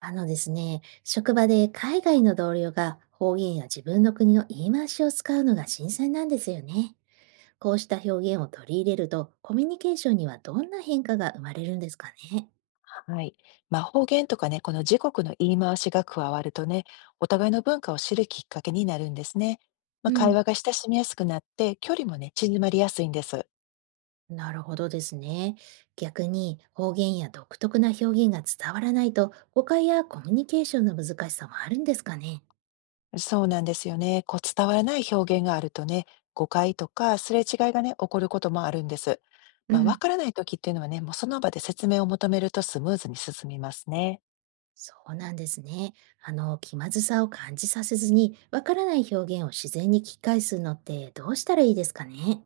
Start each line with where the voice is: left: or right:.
right: あのですね、職場で海外の同僚が方言や自分の国の言い回しを使うのが新鮮なんですよね。こうした表現を取り入れると、コミュニケーションにはどんな変化が生まれるんですかね。
left: はい。まあ、方言とかね、この時刻の言い回しが加わるとね、お互いの文化を知るきっかけになるんですね。まあ、
right: う
left: 会
right: ん、
left: 話が親しみやすくなって、距離もね、縮まりやすいんです。
right: なるほどですね。逆に方言や独特な表現が伝わらないと、誤解やコミュニケーションの難しさもあるんですかね。
left: そうなんですよね。こう伝わらない表現があるとね、誤解とかすれ違いがね、起こることもあるんです。
right: う
left: まあ、わ
right: ん、
left: からない時っていうのはね、もうその場で説明を求めるとスムーズに進みますね。
right: そうなんですね。あの、気まずさを感じさせずに、わからない表現を自然に聞き返すのってどうしたらいいですかね。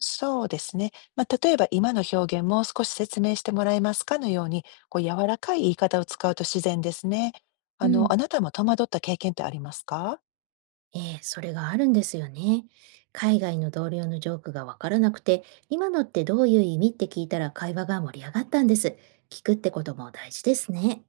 left: そうですね。まあ、例えば今の表現もう少し説明してもらえますかのように、こう柔らかい言い方を使うと自然ですね。
right: う
left: あの、
right: ん、
left: あなたも戸惑った経験ってありますか？
right: ええ、それがあるんですよね。海外の同僚のジョークがわからなくて、今のってどういう意味って聞いたら会話が盛り上がったんです。聞くってことも大事ですね。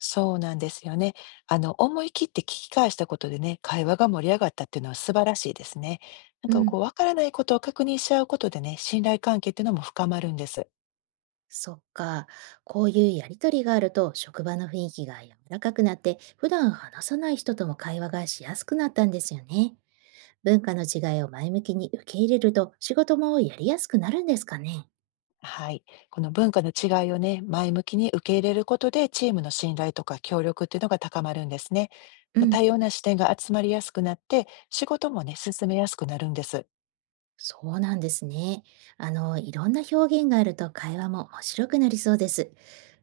left: そうなんですよね。あの、思い切って聞き返したことでね、会話が盛り上がったっていうのは素晴らしいですね。なん
right: う
left: か
right: ん、
left: こう、わからないことを確認し合うことでね、信頼関係っていうのも深まるんです。
right: そっか。こういうやりとりがあると、職場の雰囲気が柔らかくなって、普段話さない人とも会話がしやすくなったんですよね。文化の違いを前向きに受け入れると、仕事もやりやすくなるんですかね。
left: はい。この文化の違いをね、前向きに受け入れることで、チームの信頼とか協力っていうのが高まるんですね。
right: う
left: まあ、
right: ん。
left: 多様な視点が集まりやすくなって、仕事もね、進めやすくなるんです。
right: そうなんですね。あの、いろんな表現があると会話も面白くなりそうです。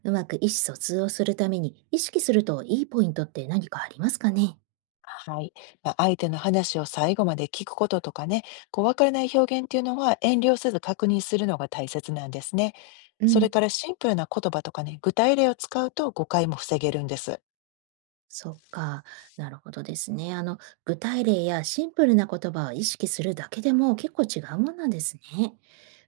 right: うまく意思疎通をするために意識するといいポイントって何かありますかね。
left: はい。まあ、相手の話を最後まで聞くこととかね、こう、わからない表現っていうのは遠慮せず確認するのが大切なんですね。
right: う
left: それ
right: ん、
left: からシンプルな言葉とかね、具体例を使うと誤解も防げるんです。
right: そっか、なるほどですね。あの、具体例やシンプルな言葉を意識するだけでも結構違うもんなんですね。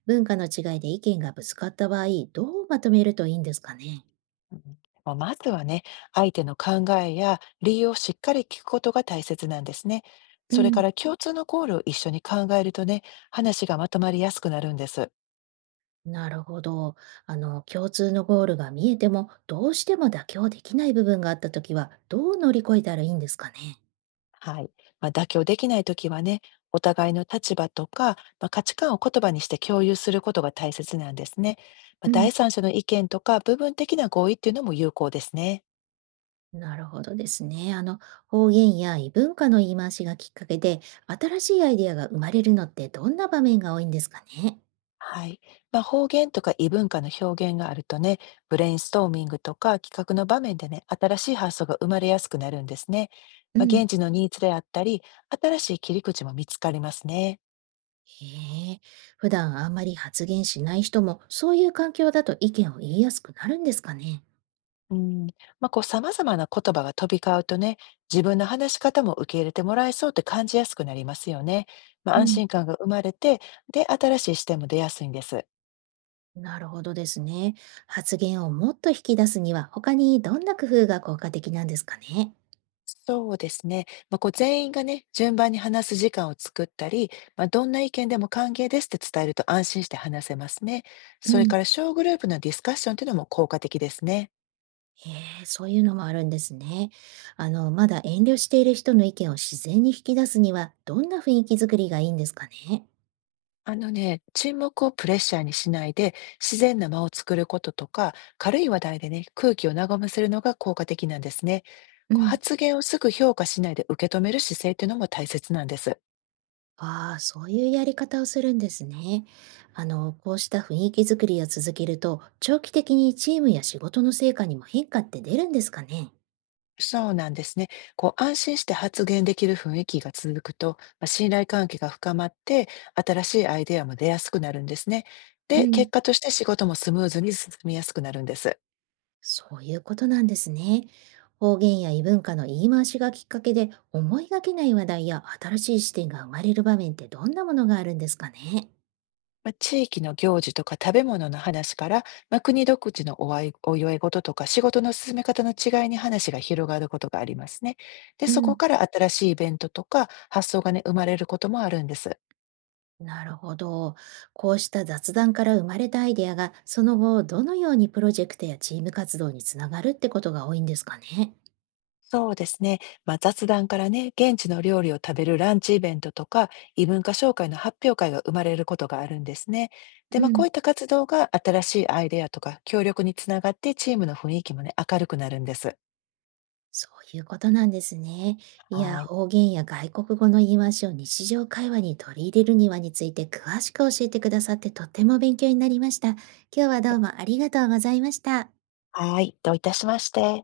right: 文化の違いで意見がぶつかった場合、どうまとめるといいんですかね。
left: うん。まあ、まずはね、相手の考えや理由をしっかり聞くことが大切なんですね。
right: う
left: それか
right: ん、
left: ら共通のゴールを一緒に考えるとね、話がまとまりやすくなるんです。
right: なるほど。あの、共通のゴールが見えても、どうしても妥協できない部分があったときは、どう乗り越えたらいいんですかね。
left: はい。まあ、妥協できないときはね、お互いの立場とか、まあ、価値観を言葉にして共有することが大切なんですね。まあ、
right: うん、
left: 第三者の意見とか部分的な合意っていうのも有効ですね。
right: なるほどですね。あの、方言や異文化の言い回しがきっかけで、新しいアイデアが生まれるのってどんな場面が多いんですかね。
left: はい。まあ、方言とか異文化の表現があるとね、ブレインストーミングとか企画の場面でね、新しい発想が生まれやすくなるんですね。
right: う
left: まあ、
right: ん、
left: 現地のニーズであったり、新しい切り口も見つかりますね。
right: へえ、普段あんまり発言しない人も、そういう環境だと意見を言いやすくなるんですかね。
left: うん。まあ、こう、様々な言葉が飛び交うとね、自分の話し方も受け入れてもらえそうって感じやすくなりますよね。まあ、
right: う
left: 安
right: ん、
left: 心感が生まれて、で、新しい視点も出やすいんです。
right: なるほどですね。発言をもっと引き出すには、他にどんな工夫が効果的なんですかね。
left: そうですね。まあ、こう全員がね、順番に話す時間を作ったり、まあ、どんな意見でも歓迎ですって伝えると安心して話せますね。
right: う
left: それか
right: ん、
left: ら小グループのディスカッションというのも効果的ですね。
right: へえ、そういうのもあるんですね。あの、まだ遠慮している人の意見を自然に引き出すには、どんな雰囲気作りがいいんですかね。
left: あのね、沈黙をプレッシャーにしないで、自然な間を作ることとか、軽い話題でね、空気を和ませるのが効果的なんですね。
right: う
left: こう
right: ん、
left: 発言をすぐ評価しないで受け止める姿勢というのも大切なんです。
right: ああ、そういうやり方をするんですね。あの、こうした雰囲気作りを続けると、長期的にチームや仕事の成果にも変化って出るんですかね。
left: そうなんですね。こう安心して発言できる雰囲気が続くと、まあ、信頼関係が深まって、新しいアイデアも出やすくなるんですね。
right: う
left: で、
right: ん、
left: 結果として仕事もスムーズに進みやすくなるんです。
right: そういうことなんですね。方言や異文化の言い回しがきっかけで思いがけない話題や新しい視点が生まれる場面ってどんなものがあるんですかね。
left: まあ、地域の行事とか食べ物の話から、まあ、国独自のおあいお祝い事とか仕事の進め方の違いに話が広がることがありますね。で、
right: う
left: そこ
right: ん、
left: から新しいイベントとか発想がね、生まれることもあるんです。
right: なるほど。こうした雑談から生まれたアイデアがその後どのようにプロジェクトやチーム活動につながるってことが多いんですかね。
left: そうですね。まあ、雑談からね、現地の料理を食べるランチイベントとか、異文化紹介の発表会が生まれることがあるんですね。で、
right: う
left: まあ、こうい
right: ん、
left: った活動が新しいアイデアとか協力につながって、チームの雰囲気もね、明るくなるんです。
right: そういうことなんですね。いや、
left: はい。
right: 方言や外国語の言い回しを日常会話に取り入れるにはについて詳しく教えてくださってとっても勉強になりました。今日はどうもありがとうございました。
left: はい、どういたしまして。